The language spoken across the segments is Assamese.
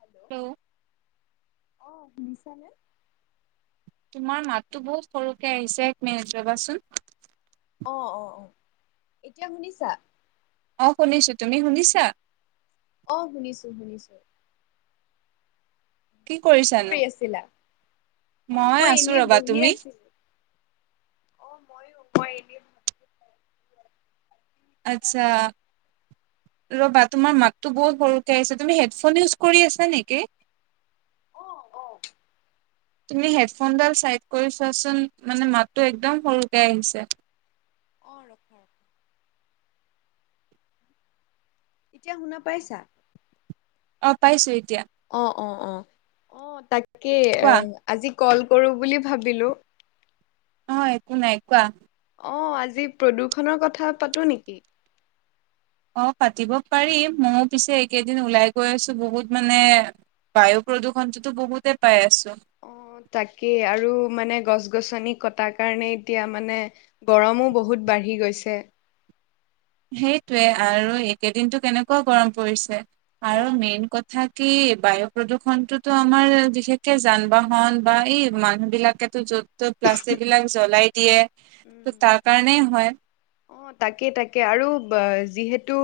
হেল্ল' ত [inaudible] অ শুনিছানে? তোমাৰ মাততো বহুত সৰুকে আহিছে, এক মিনিট ৰবাচোন! অ অ অ, এতিয়া শুনিছা? অ শুনিছো, তুমি শুনিছা? অ শুনিছো শুনিছো। কি কৰি আছিলা? অ মই আছো এনেই ৰবা বহি তুমি আছিলো। অ মইও, মই এদিন আচ্ছা। ৰ'বা! তোমাৰ মাততো বহুত সৰুকে আহিছে। তুমি হেডফোন ইউজ কৰি আছা নেকি?। অ অ তুমি হেডফোনডাল চাইড কৰি চোৱাচোন মানে মাতটো একদম সৰুকে আহিছে। অঁ', ৰখা-ৰখা। এতিয়া শুনা পাইছা? অ', পাইছো এতিয়া। অ অ অ, অ তাকেই এ কোৱা আজি কল কৰো বুলি ভাবিলো? অ একো নাই কোৱা? অ, আজি প্ৰদূষণৰ কথা পাতো নেকি? অ পাতিব পাৰিম, ময়ো পিছে এইকেইদিন ওলাই গৈ আছো বহুত মানে বায়ু প্ৰদূষণটোতো বহুতে পাই আছো। অ তাকেই আৰু মানে গছ - গছনি কটাৰ কাৰণে এতিয়া মানে গৰমো বহুত বাঢ়ি গৈছে। সেইটোৱে আৰু এই কেইদিনটো কেনেকুৱা গৰম পৰিছে অ আৰু মেইন কথা থাকি বায়ু প্ৰদূষণটোতো আমাৰ বিশেষকে যান বাহন বা এই মানুহ বিলাকেতো যত তত প্লাষ্টিক বিলাক জ্বলাই দিয়ে উম ত' তাৰ কাৰণেই হয় অ তাকে তাকে আৰু বা যিহেতু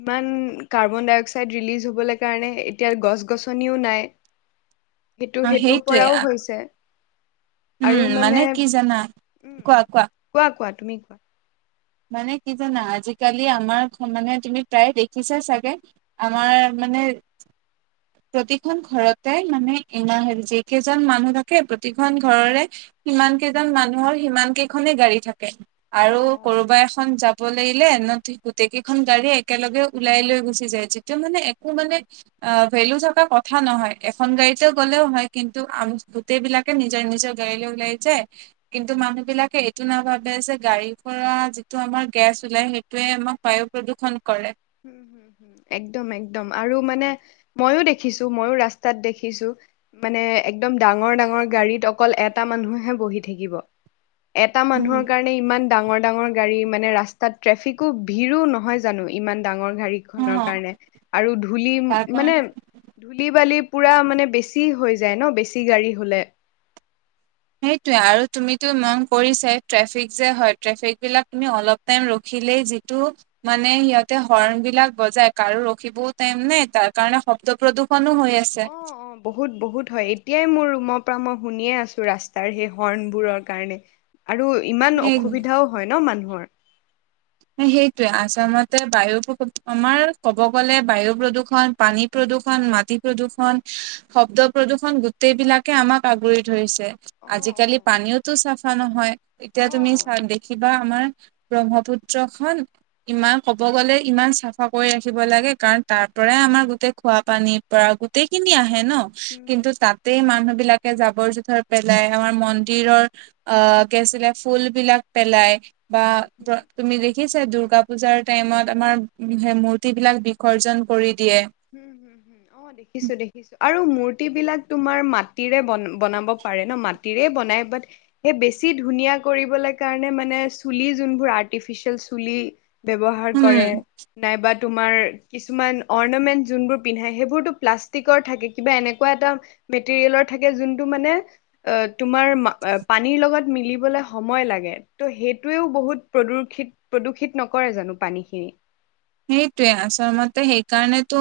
ইমান কাৰ্বন- ডাই- অক্সাইড ৰিলিজ হ'বলে কাৰণে এতিয়া গছ গছনিও নাই [unintelligible] এইটো সেইটোৰ সেইটোৱে পৰাও হৈছে আৰু উম মানে কি জানা উম উম কোৱা কোৱা তুমি কোৱা মানে কি জানা আজিকালি আমাৰ মানে তুমি প্ৰায় দেখিছাই চাগে আমাৰ মানে প্ৰতিখন ঘৰতে মানে এনে হেৰি যি কেইজন মানুহ থাকে প্ৰতিখন ঘৰৰে সিমান কেইজন মানুহৰ সিমান কেইখনে গাড়ী থাকে অ আৰু অ কোনোবা এখন যাব লাগিলে ন গোটেই কেইখন গাড়ী একেলগে ওলাই লৈ গুচি যায় যিটো মানে একো মানে অ ভেলু থকা কথা নহয় এখন গাড়ীতেও গ'লেও হয় কিন্তু আমি গোটেইবিলাকে নিজৰ নিজৰ গাড়ী লৈ ওলাই যায় হুম কিন্তু হুম মানুহ বিলাকে এইটো নাভাবে যে গাড়ী পৰা যিটো আমাৰ গেছ ওলাই সেইটোৱে আমাক বায়ু প্ৰদূষণ কৰে উম হুম হুম একদম একদম আৰু মানে মইয়ো দেখিছো মইয়ো ৰাস্তাত দেখিছো মানে একদম ডাঙৰ ডাঙৰ গাড়ীত অকল এটা মানুহহে বহি থাকিব এটা মানুহৰ উম। কাৰণে ইমান ডাঙৰ ডাঙৰ গাড়ী মানে ৰাস্তাত ট্ৰেফিকো ভিৰো নহয় জানো ইমান ডাঙৰ গাড়ী অ খনৰ কাৰণে আৰু ধূলি তাৰ কাৰণ মানে ধূলি বালি পুৰা মানে বেছি হৈ যায় ন বেছি গাড়ী হলে সেইটোৱে আৰু তুমিতো মন কৰিছাই ট্ৰেফিক যে হয় ট্ৰেফিক বিলাক তুমি অলপ টাইম ৰখিলেই যিটো মানে সিহঁতে হৰ্ণ বিলাক বজাই কাৰো ৰখিবও টাইম নাই তাৰ কাৰণে শব্দ প্ৰদূষণো হৈ আছে অ আছে অ বহুত বহুত হয় এতিয়াই মোৰ ৰুমৰ পৰা মই শুনিয়ে আছো ৰাস্তাৰ সেই হৰ্ণবোৰৰ কাৰণে আৰু ইমান সেই অসুবিধাও হয় ন মানুহৰ সেইটোৱে আচামতে বায়ু প্ৰদূষণ আমাৰ ক'ব গ'লে বায়ু প্ৰদূষণ পানী প্ৰদূষণ মাটি প্ৰদূষণ শব্দ প্ৰদূষণ গোটেইবিলাকে আমাক আগুৰি ধৰিছে অ অ আজিকালি পানীওতো চাফা নহয় এতিয়া অ তুমি চা দেখিবা আমাৰ ব্ৰহ্মপুত্ৰ পুত্ৰখন ইমান ক'ব গ'লে ইমান চাফা কৰি ৰাখিব লাগে কাৰণ তাৰ পৰাই আমাৰ গোটেই খোৱা পানীৰ পৰা গোটেই খিনি আহে ন হম কিন্তু হম তাত গোটেই মানুহ বিলাকে জাবৰ জোথৰ পেলাই আমাৰ মন্দিৰৰ আ কি আছিলে ফুল বিলাক পেলাই বা হম হম তুমি দেখিছা দূৰ্গা পূজাৰ টাইমত আমাৰ সেই মূৰ্তি বিলাক বিসৰ্জন কৰি দিয়ে উম হুম হুম অ দেখিছো দেখিছো আৰু মূৰ্তি বিলাক তোমাৰ মাটিৰে বন বনাব পাৰে ন মাটিৰে বনাই বাত সেই বেছি ধুনীয়া কৰিবলে কাৰণে মানে চুলি যোনবোৰ আৰ্টিফিচিয়েল চুলি ব্যৱহাৰ উম কৰে নাইবা তোমাৰ কিছুমান অৰ্ণমেন্ট যোনবোৰ পিন্ধাই সেইবোৰতো প্লাষ্টিকৰ থাকে কিবা এনেকুৱা এটা মেটেৰিয়েলৰ থাকে যোনটো মানে অ তোমাৰ পানীৰ লগত মিলিবলে সময় লাগে ত সেইটোৱেও বহুত প্ৰদূষিত প্ৰদূষিত নকৰে জানো পানী খিনি সেইটোয়ে আচামতে সেইকাৰণেতো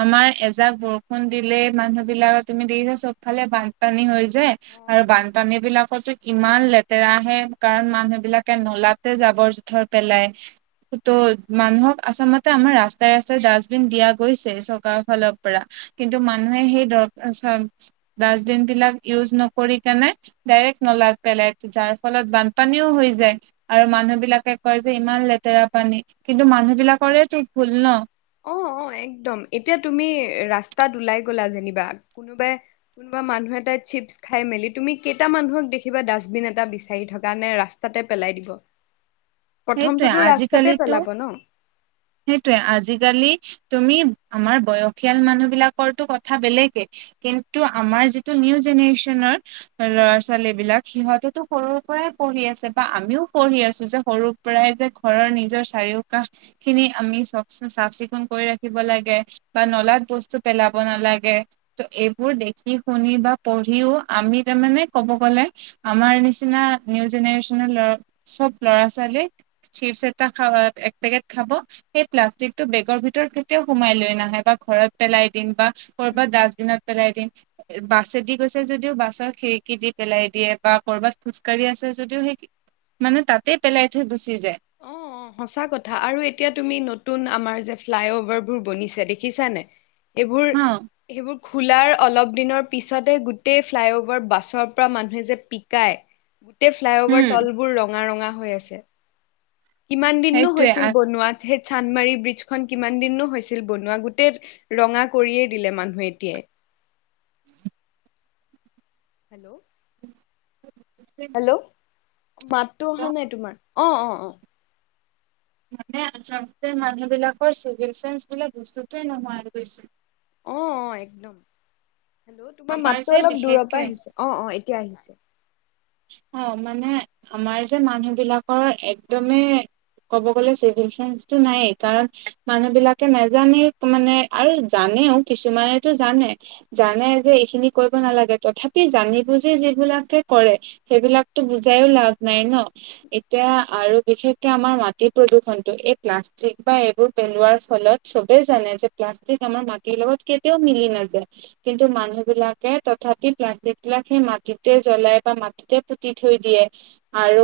আমাৰ এজাক বৰষুণ দিলে মানুহ বিলাক তুমি দেখিছা চব ফালে বানপানী হৈ যায়। অ আৰু বানপানী বিলাকত যে- ইমান লেতেৰা আহে। কাৰণ মানুহ বিলাকে নলাতে জাবৰ জোথৰ পেলায়। তো মানুহক প্ৰথমতে আমাৰ ৰাস্তাই ৰাস্তাই ডাষ্টবিন দিয়া গৈছেই, চৰকাৰৰ ফালৰ পৰা। কিন্তু মানুহে সেই ড চ ডাষ্টবিন বিলাক ইউজ নকৰি কেনে ডাইৰেক্ট নলাত পেলাই, যাৰ ফলত বানপানীও হৈ যায়। আৰু মানুহ বিলাকে কয় যে ইমান লেতেৰা পানী, কিন্তু মানুহ বিলাকৰেই তু ভুল ন। অঁ অঁ একদম। এতিয়া তুমি ৰাস্তাত ওলাই গ'লা যেনিবা। কোনোবাই কোনোবা মানুহে তাই চিপছ খাই মেলি, তুমি কেইটা মানুহক দেখিবা ডাষ্টবিন এটা বিচাৰি থকা নে ৰাস তাতে পেলাই দিব। সেইটোৱেই প্ৰথমটোতো ৰাস্তাতে আজিকালিটো পেলাব ন সেইটোয়ে আজিকালি তুমি আমাৰ বয়সীয়াল মানুহ বিলাকৰটো কথা বেলেগে। কিন্তু আমাৰ যিটো নিউ জেনেৰেশচনৰ ল'ৰা- ছোৱাল ছোৱালী বিলাক সিহঁতেতো সৰুৰ পৰাই পঢ়ি আছে বা আমিও পঢ়ি আছো যে সৰু পৰাই যে ঘৰৰ নিজৰ চাৰিওকাষ খিনি আমি চক চাফ - চিকুণ কৰি ৰাখিব লাগে বা নলাত বস্তু পেলাব নালাগে। ত এইবোৰ দেখি শুনি বা পঢ়িও আমি তাৰমানে কব গ'লে আমাৰ নিচিনা নিউ জেনেৰেচনৰ চব ল'ৰা ছোৱালীক চিপছ এটা খাৱাত একপেকেট খাব সেই প্লাষ্টিকটো বেগৰ ভিতৰত কেতিয়াও সোমাই লৈ নাহে, বা ঘৰত পেলাই দিম বা ক'ৰবাত ডাষ্টবিনত পেলাই দিম। বাছেদি গৈছে যদিও, বাছৰ খিৰিকী দি পেলাই দিয়ে। বা কৰ'বাত খোজকাঢ়ি আছে যদিও সেই মানে তাতেই পেলাই থৈ গুচি যায়। অ অ সঁচা কথা আৰু এতিয়া তুমি নতুন আমাৰ যে ফ্লাই অভাৰ বোৰ বনিছে দেখিছা নাই? এইবোৰ হা সেইবোৰ খোলাৰ অলপ দিনৰ পিছতে গোটেই ফ্লাইঅভাৰ বাছৰ পৰা মানুহে যে পিকায়। গোটেই ফ্লাই অভাৰ উম তলবোৰ ৰঙা ৰঙা হৈ আছে। কিমান দিনো সেইটোৱে হৈছিল বনোৱা? সেই চান্দমাৰী ব্ৰিজখন কিমান দিননো হৈছিল বনোৱা গোটেই ৰঙা কৰিয়ে দিলে মানুহে এতিয়ায়। হেল্ল' [unintelligible] উ [inaudible] হেল্ল' মাতটো অহা নাই তোমাৰ। অঁ অঁ অঁ। মানে আচলতে মানুহবিলাকৰ চিভিক চেন্স বুলা বস্তুতোৱে নোহোৱা গৈছে। অ অ একদম। তোমাৰ আমাৰ যে মাতটো অলপ দূৰৰ বিশেষকে পৰা আহিছে অ অ এতিয়া আহিছে। অঁ, মানে আমাৰ যে মানুহ বিলাকৰ একদমেই ক'ব গ'লে চিভিক চেন্সটো নায়েই। কাৰণ মানুহ বিলাকে নাজানেই মানে আৰু জানেও কিছুমানেটো জানে। জানে যে এইখিনি কৰিব নালাগে। তথাপি জানি বুজি যিবিলাকে কৰে সেইবিলাকটো বুজাইও লাভ নাই ন। এতিয়া আৰু বিশেষকে আমাৰ মাটি প্ৰদূ্ষনটো এই প্লাষ্টিক বা এইবোৰ পেলোৱাৰ ফলত চবেই জানে যে প্লাষ্টিক আমাৰ মাটিৰ লগত কেতিয়াও মিলি নাযায়। কিন্তু মানুহ বিলাকে, তথাপি প্লাষ্টিক বিলাক সেই মাটিতে জ্বলাই বা মা তে পুতি থৈ দিয়ে আৰু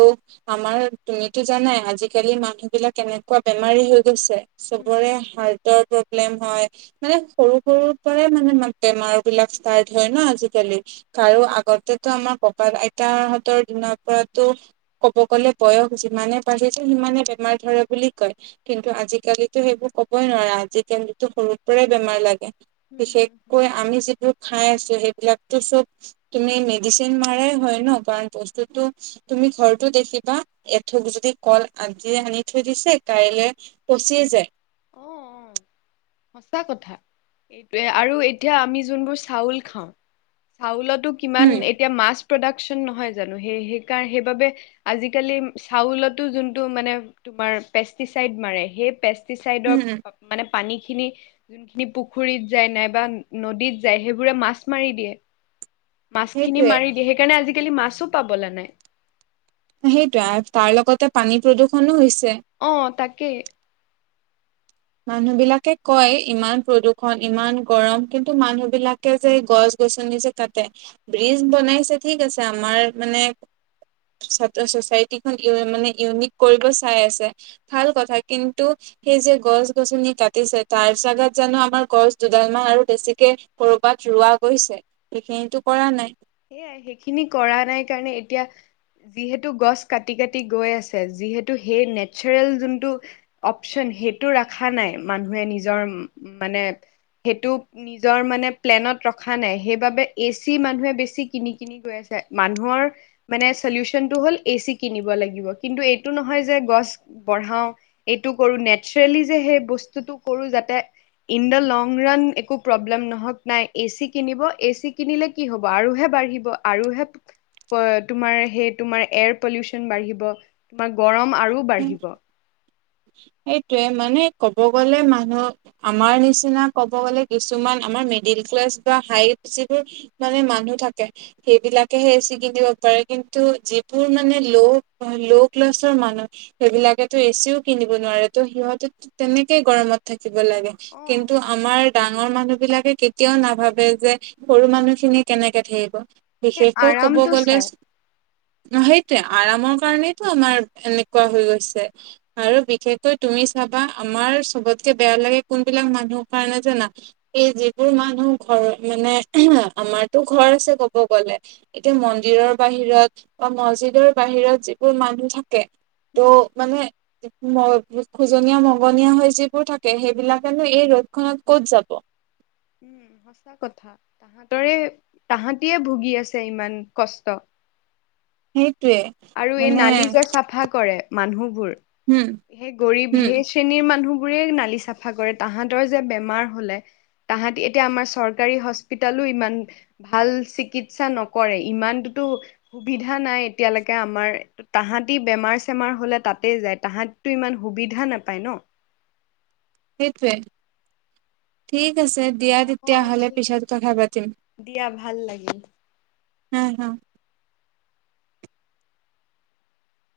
আমাৰ তুমিতো জানাই আজিকালি মানুহ বিলাক কেনেকুৱা বেমাৰী হৈ গৈছে। উম চবৰে হুম হাৰ্টৰ প্ৰব্লেম হয় মানে সৰু সৰু পৰাই মানে বেমাৰ বিলাক ষ্টাৰ্ট হয় ন আজিকালি হুম আৰু হুম আগতেটো আমাৰ ককা আইতাহঁতৰ দিনৰ পৰাতো ক'ব গ'লে বয়স যিমানে বাঢ়িছে সিমানে বেমাৰ ধৰে বুলি কয় কিন্তু আজিকালিতো সেইবোৰ কবই নোৱাৰা আজি কালিটো সৰুৰ পৰাই বেমাৰ লাগে হুম হুম হুম। বিশেষকৈ আমি যিটো খাই আছো সেইবিলাকতো চব তুমি মেডিচিন মাৰাই হয় ন কাৰণ বস্তুটো তুমি ঘৰতো দেখিবা এঠোক যদি কল আজিয়ে আনি থৈ দিছে কাইলে পচিয়ে যায় অ সঁচা কথা এইটোয়ে আৰু এতিয়া আমি যোনবোৰ চাউল খাওঁ চাউলতো কিমান উম এতিয়া মাছ প্ৰডাকচন নহয় জানো সে সেইকাৰণে সেইবাবে আজিকালি চাউলতো যোনটো মানে তোমাৰ পেষ্টিচাইড মাৰে সেই পেষ্টিচাইডৰ উম মানে পানী খিনি যোনখিনি পুখুৰীত যায় নাইবা নদীত যায় সেইবোৰে মাছ মাৰি দিয়ে মাছখিনি সেইটোয়ে মাৰি দিয়ে সেইকাৰণে আজিকালি মাছো পাবলে নাই অ', সেইটোয়ে তাৰ লগতে পানী প্ৰদূৰ্ষনো হৈছে অ' তাকেই মানুহ বিলাকে কয় ইমান প্ৰদূৰ্ষন ইমান গৰম কিন্তু মানুহ বিলাকে যে এই গছ গছনি যে কাটে ব্ৰিজ বনাইছে ঠিক আছে আমাৰ মানে ছচাইটি খন মানে ইউনিক কৰিব চাই আছে ভাল কথা কিন্তু সেই যে গছ গছনি কাটিছে তাৰ জাগাত জানো আমাৰ গছ দুডালমাহ আৰু বেছিকে কৰবাত ৰোৱা গৈছে সেইখিনিতো কৰা নাই এয়াই সেইখিনি কৰা নাই কাৰণে এতিয়া যিহেতু গছ কাটি কাটি গৈ আছে যিহেতু সেই নেচাৰেল যোনটো অপচন সেইটো ৰখা নাই মানুহে নিজৰ মানে সেইটো নিজৰ মানে প্লেনত ৰখা নাই সেইবাবে এচি মানুহে বেছি বেছি কিনি কিনি গৈ আছে মানুহৰ মানে চলিউচনটো হল এচি কিনিব লাগিব কিন্তু এইটো নহয় যে গছ বঢ়াও এইটো কৰো নেচাৰেলি যে সেই বস্তুটো কৰো যাতে ইন দ্য লং ৰান একো প্ৰব্লেম নহওক নাই এ চি কিনিব এ চি কিনিলে কি হ'ব আৰুহে বাঢ়িব আৰুহে তোমাৰ সেই তোমাৰ এয়াৰ পলিউচন বাঢ়িব তোমাৰ গৰম আৰু বাঢ়িব সেইটোয়ে মানে ক'ব গলে মানুহক আমাৰ নিচিনা ক'ব গ'লে কিছুমান আমাৰ মিডিল ক্লাছ বা হাই যিবোৰ মানে মানুহ থাকে সেইবিলাকেহে এছি কিনিব পাৰে কিন্তু যিবোৰ মানে ল' ল' ক্লাছৰ মানুহ সেইবিলাকেতো এচিও কিনিব নোৱাৰে ত' সিহঁত তেনেকে গৰমত থাকিব লাগে অ কিন্তু আমাৰ ডাঙৰ মানুহ বিলাকে কেতিয়াও নাভাবে যে সৰু মানুহ খিনি কেনেকে থাকিব সেই বিশেষকৈ কব আৰামটো গলে চাই সেইটোৱে আৰামৰ কাৰনেটো আমাৰ এনে কোৱা হৈ গৈছে আৰু বিশেষকৈ তুমি চাবা আমাৰ চবতকে বেয়া লাগে কোনবিলাক মানুহৰ কাৰণে জানা এই যিবোৰ মানুহ ঘৰ মানে আমাৰতো ঘৰ আছে কব গ'লে এতিয়া মন্দিৰৰ বাহিৰত বা মছজিদৰ বাহিৰত যিবোৰ মানুহ থাকে ত উম মানে [unintelligible] খোজনীয়া মগনীয়া হৈ যিবোৰ থাকে সেইবিলাকেনো এই ৰ'দ খনত ক'ত যাব উম সঁচা কথা তাহতৰে তাহাঁতিয়ে ভুগি আছে ইমান কষ্ট। সেইটোৱে আৰু এই মানে নালি যে চাফা কৰে মানুহবোৰ হম সেই গৰীব হম সেজ শ্ৰেণীৰ মানুহ বোৰে নালি চাফা কৰে তাহাঁতৰ যে বেমাৰ হ'লে তাহাঁতি এতিয়া আমাৰ চৰকাৰী হস্পিতেলো ইমান ভাল চিকিৎসা নকৰে ইমানটোতো সুবিধা নাই এতিয়ালৈকে। কে আমাৰ তাহাঁতি বেমাৰ চেমাৰ হ'লে তাতেই যায় তাহাঁতিটো ইমান সুবিধা নাপায় ন সেইটোৱে ঠিক আছে দিয়া তেতিয় অ হ'লে ঠিক পিছত আছে কথা পাতিম দিয়া ভাল লাগিল হ হ।